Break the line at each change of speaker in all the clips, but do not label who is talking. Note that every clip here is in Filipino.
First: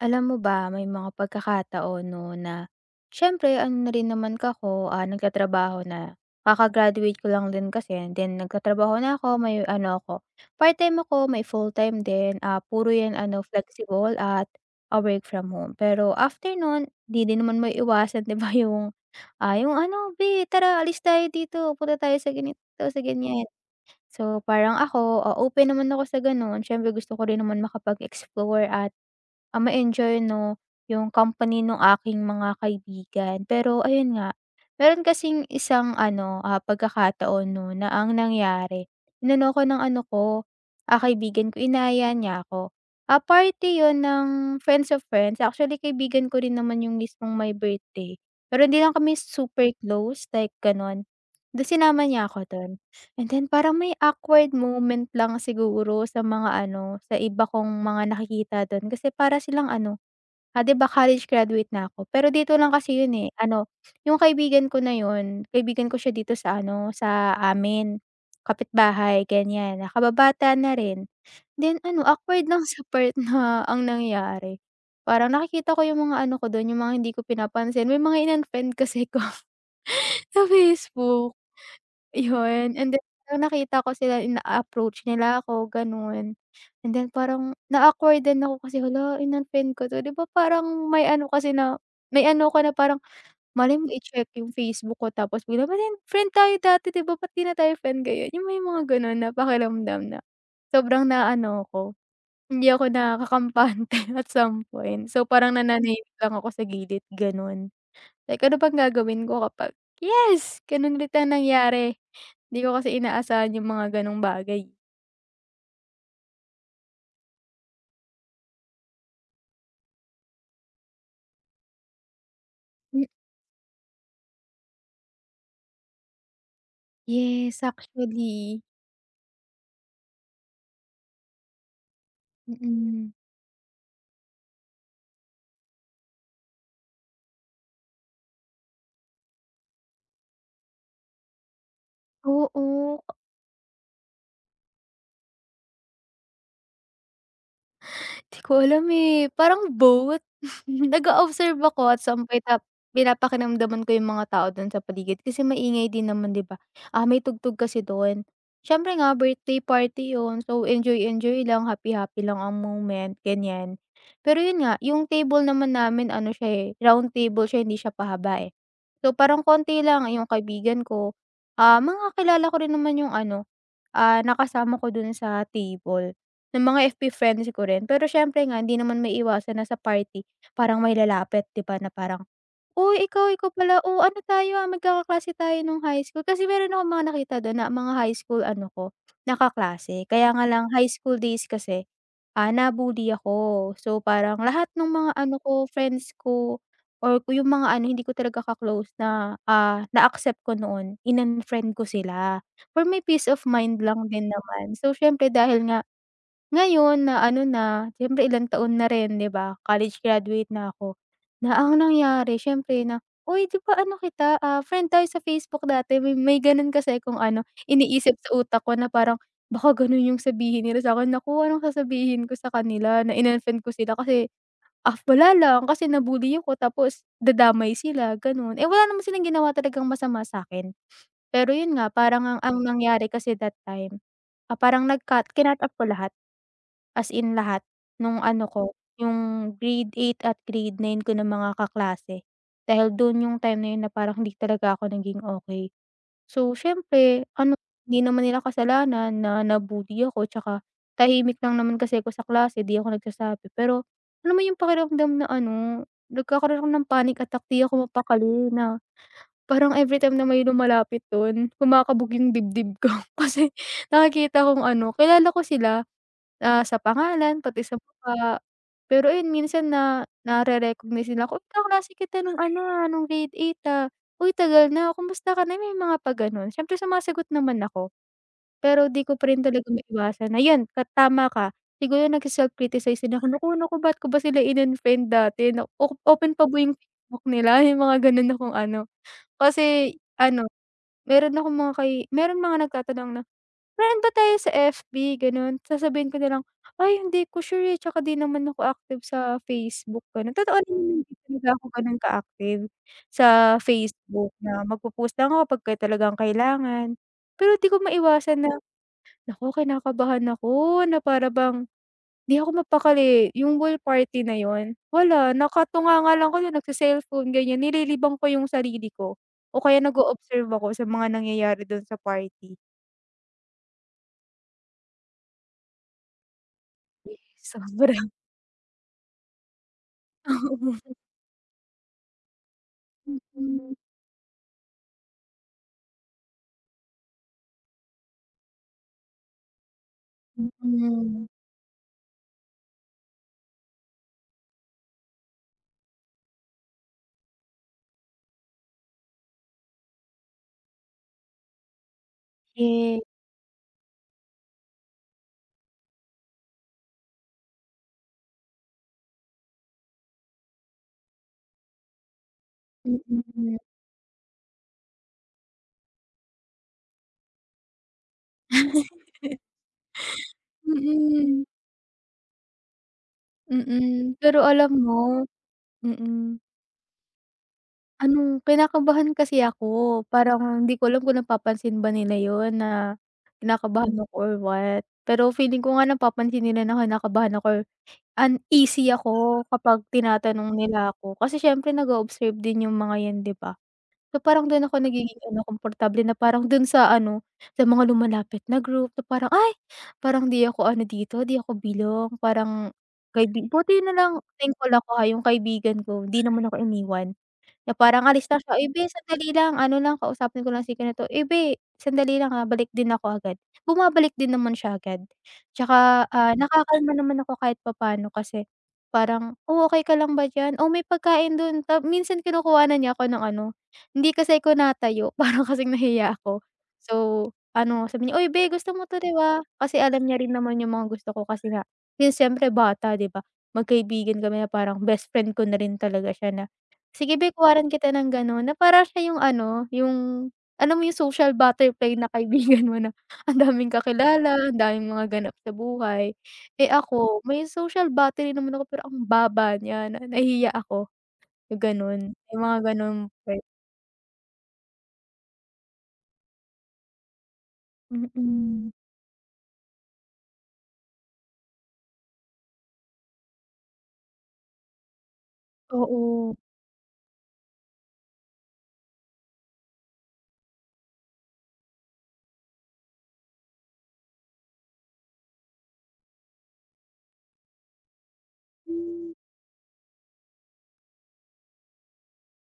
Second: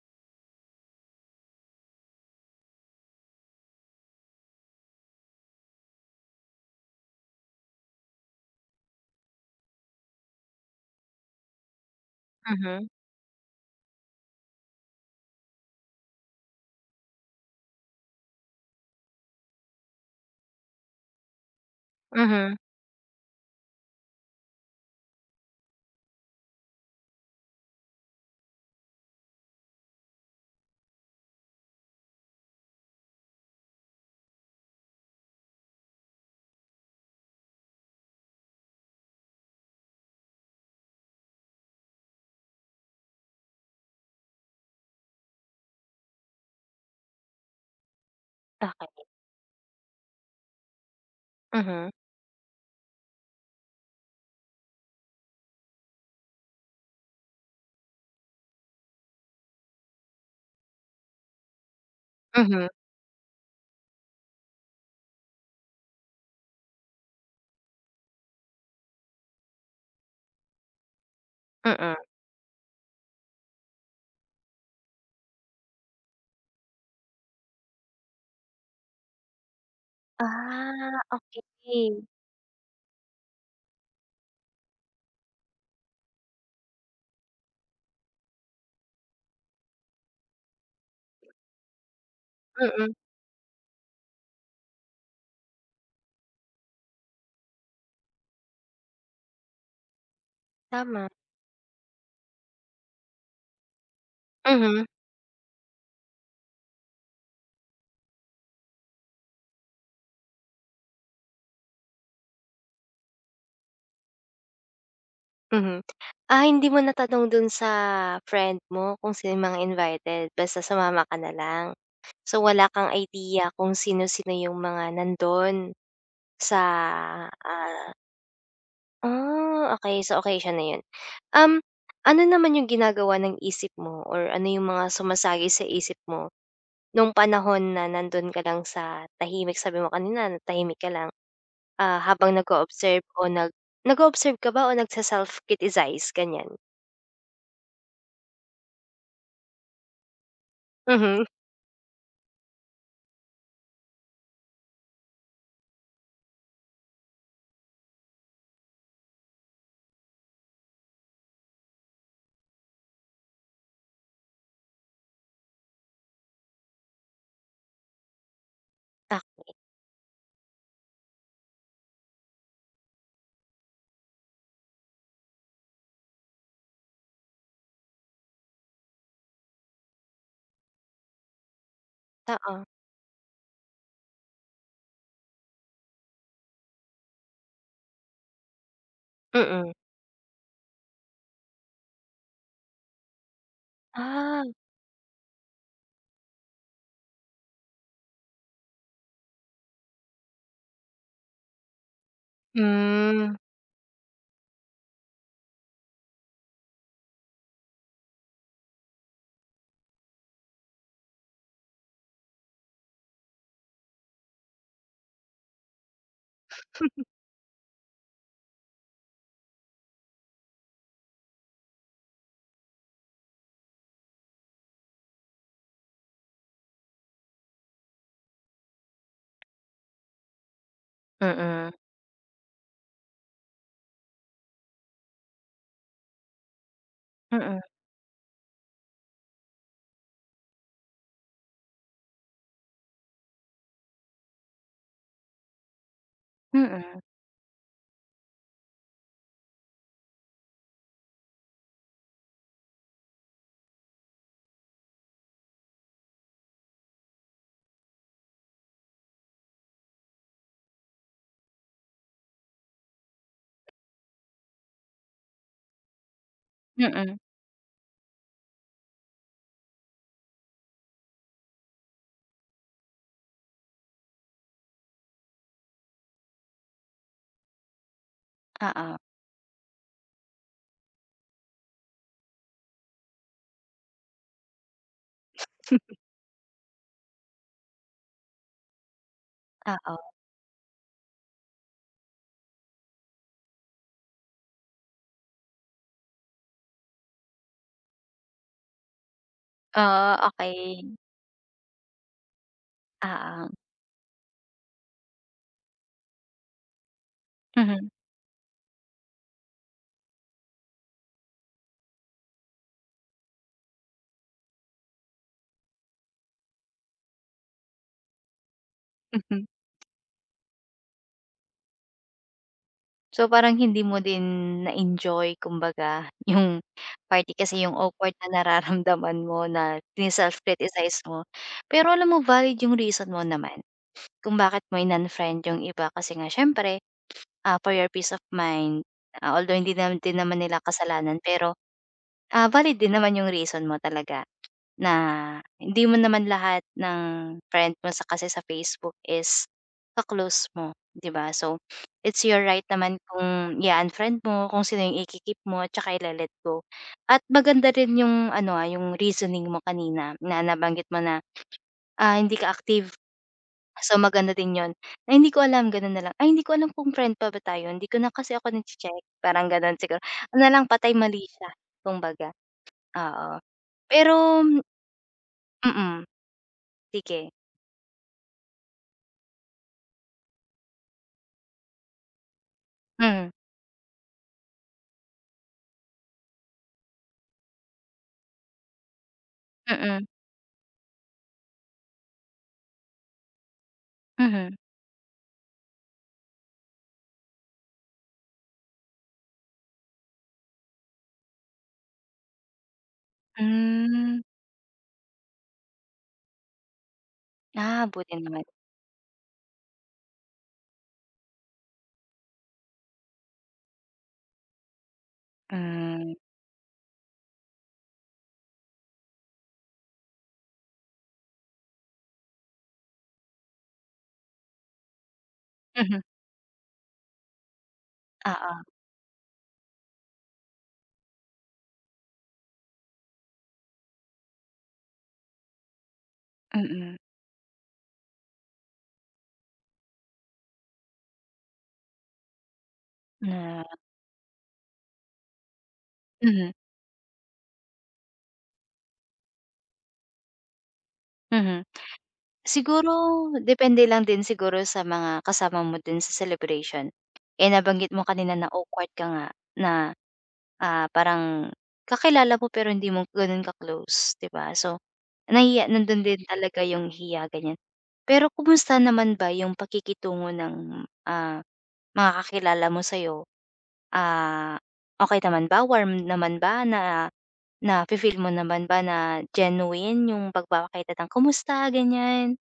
Alam mo ba, may mga pagkakataon 'no, na siyempre, ano na rin naman ako, ah, nagtatrabaho na, kaka-graduate ko lang din kasi and then nagtatrabaho na ako, may ano ako, part-time ako, may fulltime din. Ah,
Mhm.
puro yun ano flexible at ah, work from home. Pero after nun, 'di din naman maiiwasan 'di ba yung, ah, yung ano, "Be tara alis tayo dito, punta tayo sa ganito
Mhm.
sa ganyan." So parang ako, ah, open naman ako sa ganon. Siyempre, gusto ko rin naman makapag-explore at ah, ma-enjoy 'no, yung company nung aking mga kaibigan. Pero ayun nga, meron kasing isang ano, ah, pagkakataon 'no na ang nangyari inano ako ng ano ko ah, kaibigan ko inaya niya ako. Ah, parte yun ng friends of friends. Actually, kaibigan ko rin naman yung mismong may birthday pero 'di lang
Okey.
kami super close like ganon. Di
Mhm.
sinama niya ako dun and then, parang may awkward moment lang siguro sa mga ano, sa iba kong mga nakikita dun kasi para silang ano, ah, 'di ba college graduate na ako, pero dito
Mhm.
lang kasi yun eh. Ano yung kaibigan ko na yun, kaibigan ko siya dito sa ano, sa amin, kapitbahay ganyan na kababata na rin. Then
Mm.
ano, awkward lang sa part na ang nangyari, parang nakikita ko yung mga ano ko dun, yung mga hindi ko pinapansin. May mga in-unfriend kasi ako sa
Ah,
Facebook,
okey.
'yon. And then, nung nakita ko sila, ina-approach nila ako ganon and then parang na-awkward-an ako kasi, "Hala in-unfriend ko 'to." 'Di ba parang may ano kasi na may ano ako na
Mm.
parang malay mo i-check yung Facebook ko tapos, [unintelligible] friend tayo dati 'di ba, ba't 'di na tayo friend ngayon? Yung may mga ganon na pakiramdam na sobrang
Tama.
naaano ako, hindi ako nakakampante at some
Mhm.
point. So parang nananahimik lang ako sa gilid ganon. Like, ano bang gagawin ko kapag, yes ganun ulit ang nangyari? 'Di ko kasi inaasahan yung mga ganong bagay.
Mhm. Ah, hindi mo natanong dun sa friend mo kung sino yung mga invited, basta sumama ka na lang? So, wala kang
Hmm
idea kung sino-sino yung mga nandun sa,
Yes
ah
actually.
Ah, okey so okey siya na yun. Ano naman yung
Mm.
ginagawa ng isip mo or ano yung mga sumasagi sa isip mo, nung panahon na nandoon ka lang sa tahimik sabi mo kanina na tahimik ka lang, ah, habang
Oo.
nag-o-observe o nag nag-o-observe ka ba o nag-se-self-criticize, ganyan?
'Di ko alam eh, parang both,
Mhm.
nag-o-observe ako at pina-pakiramdaman ko yung mga tao dun sa paligid kasi maingay din naman 'di ba, ah, may tugtog kasi dun, siyempre nga birthday party yun so enjoy-enjoy lang happy-happy lang ang moment ganyan. Pero yun nga yung table naman namin ano siya, eh, round table siya hindi siya pahaba, eh. So parang
[unintelligible]
konti lang yung kaibigan ko, ah, makakilala ko rin naman yung ano, ah, nakasama ko dun sa table ng mga fb friends ko rin pero siyempre nga hindi naman maiiwasan na sa party parang may lalapit 'di ba, na parang,
Oo.
uy ikaw, ikaw pala, oh, ano tayo ang magkakaklase tayo nung high school kasi meron akong mga nakita dun na mga high school ano ko, na
Mm.
kaklase kaya nga lang high school days kasi, ah, na-bully ako so parang
Ah.
lahat nung mga ano ko friends ko or yung mga ano hindi ko talaga ka-close na, ah, na accept ko noon in-unfriend ko sila, for my peace
Hmm.
of mind lang din naman so siyempre dahil nga, ngayon na ano na siyempre ilang taon na rin 'di ba, college graduate na ko, na ang nangyari siyempre na 'di ba, ano kita, ah, friend tayo sa Facebook dati may ganun kasi kung ano iniisip sa utak ko na parang baka ganun yung sabihin nila sa'kin naku ano sasabihin ko sa kanila na in-unfriend ko sila kasi, ah, wala lang kasi na-bully ko tapos dadamay sila gano'n, eh, wala naman silang ginawa talagang masama sa'kin. Pero yun
Mm.
nga parang ang nangyari kasi that time, ah, parang nag kinat-up ko lahat as in
Mm.
lahat nung ano ko yung grade 8 at grade 9 ko ng mga kaklase dahil dun yung time na na parang hindi talaga ako naging okey. So
Mm.
siyempre ano hindi naman nila kasalanan na na-bully ako tsaka tahimik lang naman kasi ako sa klase 'di ako nagsasabi pero, alam mo yung pakiramdam na ano nagkakaramdam ng panic attack 'di ako mapakali na parang everytime na may lumalapit dun kumakabog yung dibdib ko kasi nakikita kong ano kilala ko sila, ah, sa
Mm.
pangalan pati sa mukha. Pero ayun minsan na na-re-recognize sila kung kaklase kita nung ano ah, nung grade 8 ah, uy tagal na kamusta ka na may mga pag gano'n siyempre sumasagot naman ako. Pero
Oo.
'di ko pa rin talaga maiwasan na 'yan tama ka, siguro nag-se-self-criticize din ako nako nako ba't ko ba sila in-unfriend dati na open pa yung Facebook nila yung mga ganun na kung ano kasi
Oo.
ano, meron akong mga kay meron mga nagtatanong na friend ba tayo sa fb ganun sasabihin ko na lang ay hindi ko sure eh tsaka 'di naman ako active sa Facebook
Ah,
gano'n, totoo
okey.
hindi talaga ako gano'n ka-active sa
Oo.
Facebook na mag-po-post ko kapag talagang kailangan. Pero 'di ko
Mhm.
maiwasan na naku kinakabahan ako na para bang, 'di ako mapakali yung ball party na yun, wala nakatunganga lang ko dun nag-ce-cellphone ganyan nililibang ko yung sarili ko
Mhm.
o kaya nag-o-observe ako sa mga nangyayari dun sa party.
So, parang hindi mo din na-enjoy kumbaga yung
Hmm,
party kasi yung
sobra.
awkward na nararamdaman mo na
Oo.
sine-self criticize mo. Pero alam mo valid yung reason mo naman
Mhm.
kung bakit mo in-unfriend yung iba kasi nga siyempre ah, for your peace of mind, a although hindi din naman nila kasalanan
Mhm.
pero, ah, valid din naman yung reason mo talaga na hindi mo naman lahat ng friend mo kasi sa Facebook is ka-close mo, 'di ba. So, it's your right naman
Eh.
kung i-a-unfriend mo kung sino yung iki-keep mo at 'tsaka ile-let go at maganda rin yung ano, ah, yung reasoning mo kanina na nabanggit mo na, ah, hindi ka active,
Mhm.
so, maganda din 'yun, ay hindi ko alam, gano'n na lang ay hindi ko alam kung friend pa ba tayo hindi ko na kasi ako
Ay,
nagche-check, parang gano'n siguro, ano lang patay
mm.
malisya kumbaga, oo,
Mm, pero
pero
alam mo,
Mm,
mm.
sige.
Anong kinakabahan kasi ako parang hindi ko alam kung napapansin ba nila 'yon na
Mm.
kinakabahan ako or what pero feeling ko nga napapansin nila na kinakabahan ako or uneasy ako kapag
Mm.
tinatanong nila 'ko kasi siyempre nag-o-observe din yung mga 'yan, 'di ba. So, parang
Mhm.
do'n ako nagiging ano komportable na parang do'n sa ano sa mga lumalapit na group na parang, ay! parang hindi ako ano dito 'di ako belong parang kaibi buti na lang
Hmm.
thankful ako ha yung kaibigan ko 'di naman ako iniwan na
Ah,
parang
buti
alis lang
naman.
siya, "uy beh! sandali lang ano lang kausapin ko lang si ganito," "uy beh! sandali lang ha balik din ako agad," bumabalik din naman siya agad 'tsaka,
Hmm.
ah, nakakalma naman ako kahit pa pa'no kasi parang, oh, okey ka lang ba diyan o may pagkain don tapos minsan kinukuhan niya ako ng ano hindi kasi ako natayo para kasing
Mhm.
nahiya ako. So, ano sabi niya, "uy, beh!
Oo.
gusto mo 'to, 'di ba?" Kasi alam niya rin naman yung mga gusto ko kasi nga yung siyempre bata, 'di ba, magkaibigan kami na parang best friend ko na rin talaga siya na,
Mhm.
sige beh, kuhanan kita ng gano'n na parang siya yung ano yung alam mo yung social butterfly na kaibigan mo na ang daming
Na.
kakilala ang daming mga ganap sa buhay.
Mhm.
Eh, ako may social battery naman ako pero ang baba niya na nahihiya ako yung,
Mhm,
gano'n yung mga
siguro,
gano'ng vibe.
depende lang din siguro sa mga kasama mo din sa celebration, eh, nabanggit mo kanina na
Mhm.
awkward ka nga, na, ah, parang kakilala mo pero hindi mo ganon ka-close, 'di ba, so, nahiya nandon din
Oo.
talaga yung hiya gan'yan. Pero kumusta naman ba yung pakikitungo ng, ah, mga kakilala mo sa'yo? Ah, okey naman ba, warm naman ba, na nafi-feel mo naman ba
Hmm.
na genuine yung pagpapakita ng, kumusta gan'yan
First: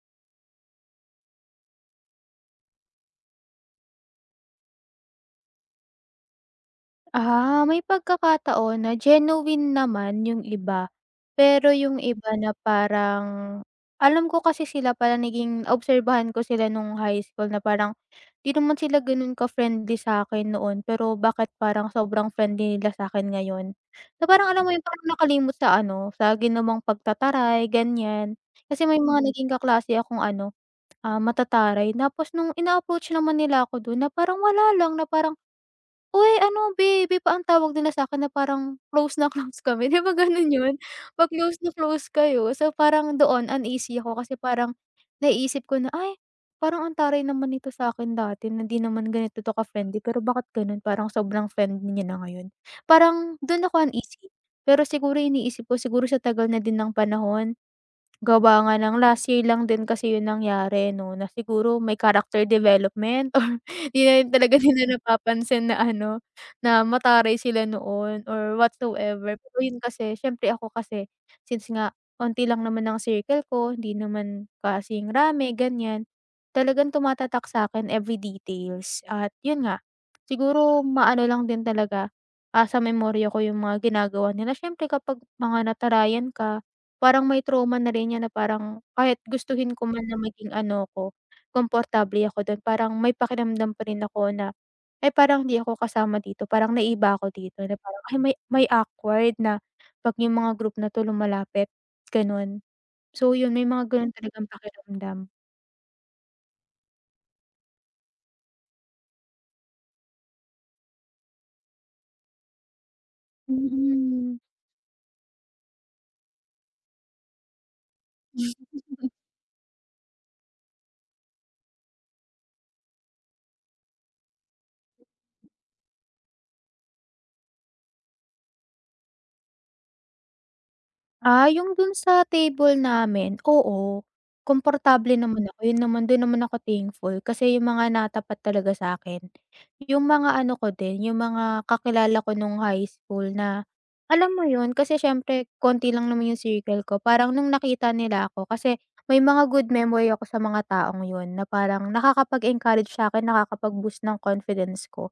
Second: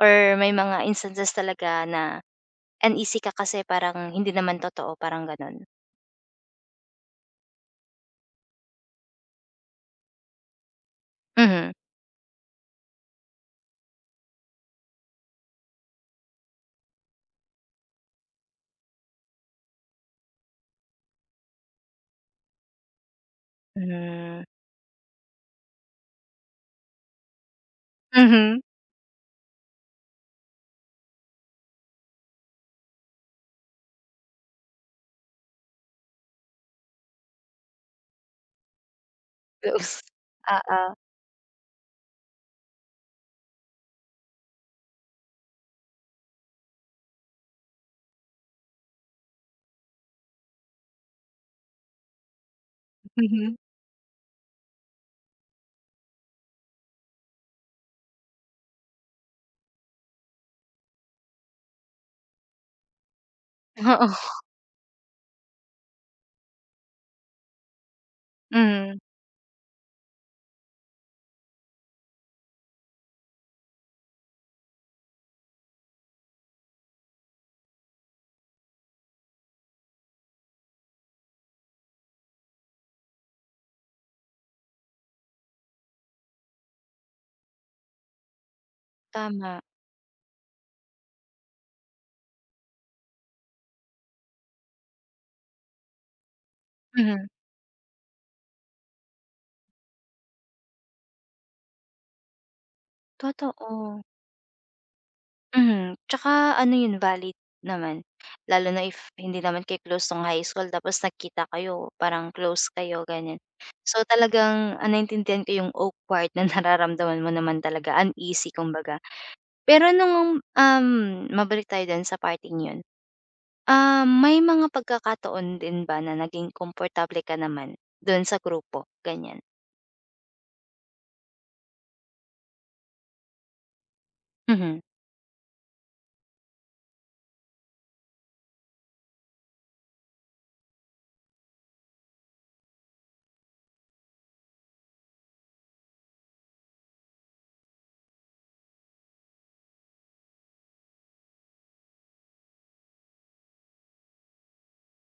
or may mga instances talaga na uneasy ka kasi parang hindi naman totoo, parang gano'n?
Ah, may pagkakataon na genuine naman 'yung iba, pero
Mhm.
'yung iba na parang alam ko kasi sila pala, naging obserbahan ko sila noong high school na parang hindi naman sila gano'n ka-friendly sa'kin noon, pero bakit parang sobrang friendly nila sa'kin ngayon? Na
Hmm.
parang, alam mo 'yung parang nakalimot sa ano, sa ginawang pagtataray, ganiyan?
Mhm.
Kasi may mga naging kaklase akong ano, ah, matataray. Tapos noong ina-approach naman nila ako dun na parang wala lang, na parang, "Uy, ano," baby pa ang tawag nila sa'kin na parang close na close kami. 'Di
Beus
ba gano'n 'yon,
oo.
'pag close na close kayo, so parang doon, uneasy ako kasi parang naiisip ko na, "Ay, parang ang taray naman nito sa'kin dati na 'di naman 'to ganito ka-friendly, pero bakit gano'n, parang sobrang friendly niya na ngayon?" Parang
Mhm.
doon ako uneasy. Pero siguro iniisip ko, siguro sa tagal na din ng panahon, gawa nga ng last year lang din kasi 'yung nangyari 'no, na siguro may character development or 'di
Oo.
na rin talaga nila napapansin na ano, na mataray sila noon or
Hmm.
whatsoever. Pero 'yun kasi, siyempre, ako kasi, since nga kaunti lang naman ang circle ko, hindi naman kasing rami, ganiyan, talagang tumatatak sa'kin every details. At 'yon nga, siguro maano lang din talaga, ah, sa memorya ko 'yung mga ginagawa nila. Siyempre, kapag mga natarayan ka, parang may trauma na rin 'yan, na parang kahit
Tama.
gustuhin ko man na maging ano ko, komportable ako do'n, parang may pakiramdam pa rin ako na, "Eh, parang hindi ako kasama dito, parang naiiba
Mhm.
ako dito." Na parang, ah, may may awkward na 'pag 'yung mga group na 'to lumalapit, gano'n. So 'yon, may mga
Totoo.
gano'n talagang pakiramdam.
Mhm, 'tsaka ano 'yun valid naman, lalo na if hindi naman kayo close nung high school tapos nagkita kayo parang close kayo ganiyan. So
Mm.
talagang, ah, naintindihan ko 'yung awkward na nararamdaman mo naman talaga, uneasy kumbaga. Pero nung um, mabalik tayo din sa parteng 'yon. Ah, may mga pagkakataon din ba na naging komportable ka naman dun sa grupo, ganiyan?
Ah, 'yung dun sa table namin, oo
Mhm.
komportable naman ako, 'yun naman dun naman ako thankful, kasi 'yung mga natapat talaga sa'kin, 'yung mga ano ko din, 'yung mga kakilala ko nung high school na, alam mo 'yun, kasi siyempre konti lang naman 'yung circle ko, parang nung nakita nila ako, kasi may mga good memory ako sa mga taong 'yun na parang nakakapag-encourage sa'kin, nakakapag-boost ng confidence ko.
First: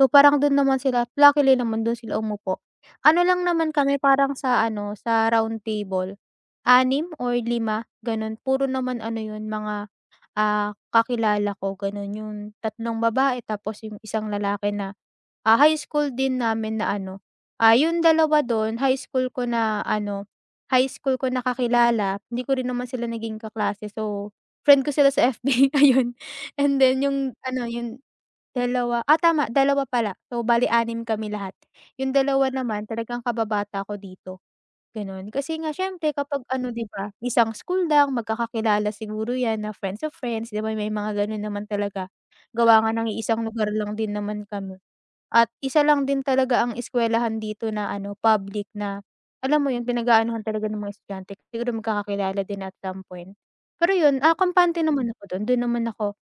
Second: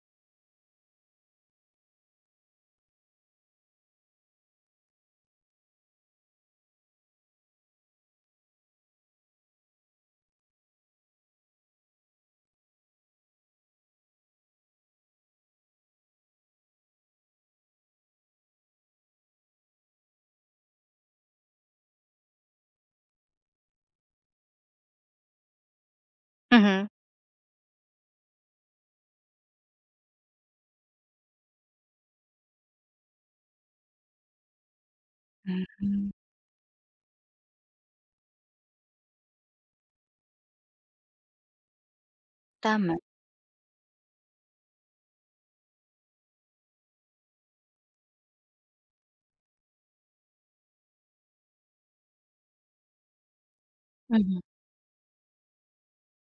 So parang dun naman sila at luckily naman dun sila umupo. Ano lang naman kami, parang sa ano sa round table, 6 or 5 ganun puro naman ano 'yun mga, ah, kakilala ko ganun 'yung tatlong babae tapos 'yung isang lalaki na, ah, high school din namin na ano, ah, 'yung 2 don high school ko na ano, high school ko na kakilala hindi ko rin naman sila naging kaklase so friend ko sila sa FB ayun and
Mhm.
then 'yung ano 'yung 2 ah, tama 2 pala, so bale 6 kami lahat. 'Yung 2 naman talagang kababata ko dito, gano'n. Kasi nga siyempre
[unintelligible]
kapag ano 'di ba, isang school lang, magkakakilala siguro 'yan na friends of friends 'di ba may mga gano'n naman talaga, gawa nga
Tama.
ng iisang lugar lang din naman kami at 1 lang din talaga ang eskuwelahan dito na ano public na, alam mo 'yun pinag-aanuhan talaga ng mga estudyante, siguro magkakakilala din at some point. Pero 'yun, ah,
Mhm.
kampante naman ako do'n, dun naman ako,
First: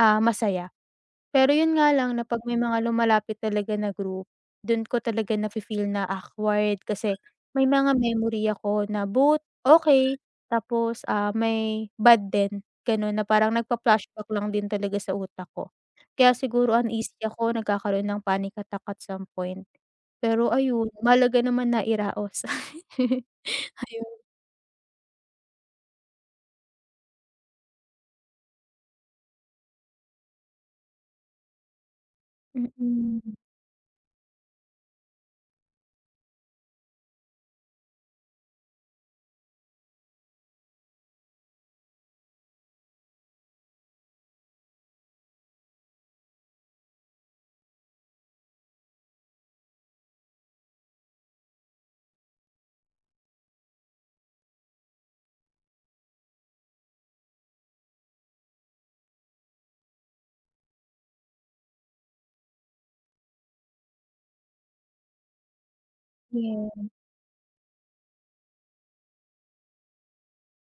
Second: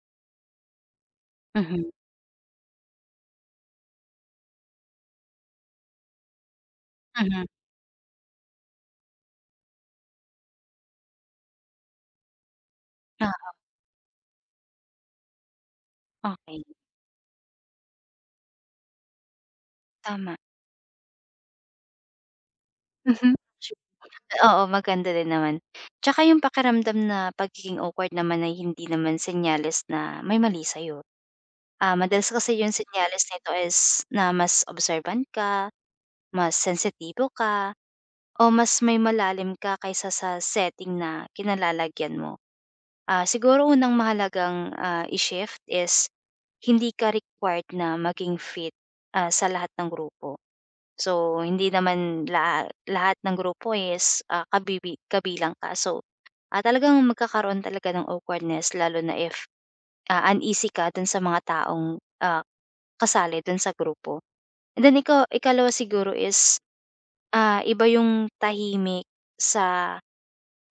ah, masaya. Pero 'yun
Mhm.
nga lang na 'pag may mga lumalapit talaga na group, dun ko talaga na fe-feel na awkward, kasi
Mhm.
may mga memory ako na both okey tapos, ah, may bad din gano'n na
Oo.
parang nagfla-flashback lang din talaga sa utak ko. Kaya
Okey.
siguro uneasy ako, nagkakaroon ng panic attack at some point,
Tama.
pero ayun mahalaga naman nairaos.
Mhm.
Ayun.
Oo, maganda din naman, 'tsaka 'yung pakiramdam na pagiging awkward naman ay hindi naman senyales na may mali sa'yo, ah, madalas kasi 'yung senyales
Mm.
nito is, na mas observant ka, mas sensitibo ka, o mas may malalim ka kaysa sa setting na kinalalagyan mo. Ah, siguro unang mahalagang, ah, i-shift is hindi ka required na maging fit, ah, sa lahat ng grupo. So hindi naman lahat lahat ng grupo is, ah, kabibi kabilang ka, so, ah, talagang magkakaroon talaga ng awkwardness lalo na if, ah, uneasy ka dun sa mga taong, ah, kasali dun sa grupo, and then ikaw ikalawa siguro is,
Yeah.
ah, iba 'yung tahimik sa,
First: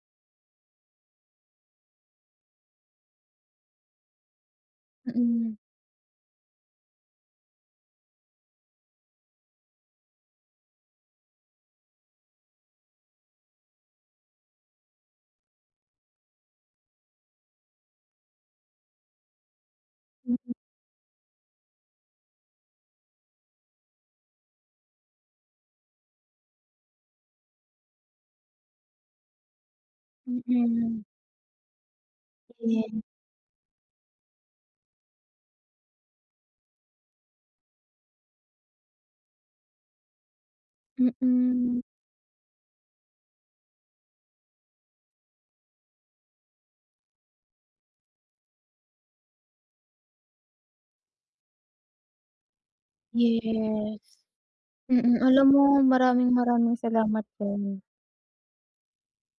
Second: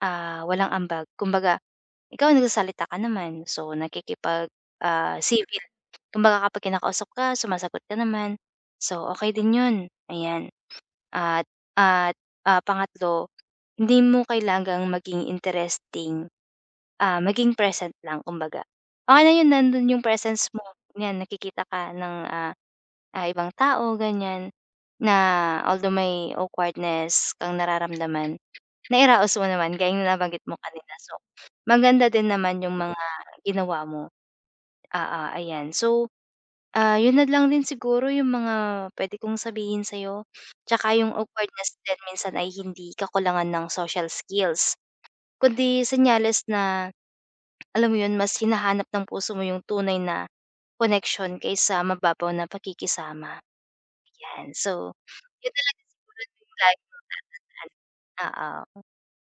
ah, walang ambag, kumbaga ikaw nagsasalita ka naman, so nakikipag, ah,
Mm.
civil, kumbaga kapag kinakausap ka sumasagot ka naman so okey din 'yun, ayan. At at, ah, pangatlo hindi mo kailangang maging interesting, ah, maging present lang kumbaga. Okey na 'yun, nandun 'yung presence
Mm.
mo, 'yan nakikita ka ng, ah ah ibang tao ganiyan, na although may awkwardness kang nararamdaman, nairaos mo naman gaya ng nabanggit mo kanina,
Mm.
so maganda din naman 'yung mga
[unintelligible]
ginawa mo. Oo, ayan. So, ah, 'yun na lang din siguro 'yung mga puwede kong sabihin sa'yo 'tsaka 'yung awkwardness
Mm.
din minsan ay hindi kakulangan ng social skills, kundi senyales na alam mo 'yun, mas hinahanap ng puso mo 'yung tunay na connection kaysa mababaw na pakikisama,
Yes,
'yan. So,
mm, alam
'yun
mo
na lang siguro
maraming
'yung
maraming
lagi
salamat din.
mong tatandaan, oo.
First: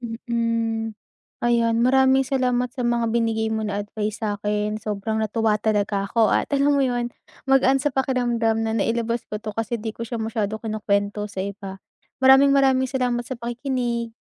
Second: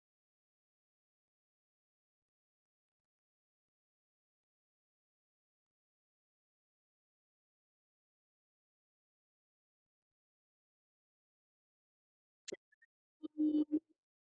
Mm, ayan maraming salamat sa mga binigay mo na advice sa'kin, sobrang natuwa talaga ako at alam mo 'yun magaan sa pakiramdam na nailabas ko 'to kasi 'di ko siya masyado kinukuwento sa iba. Maraming maraming salamat sa
[unintelligible]
pakikinig.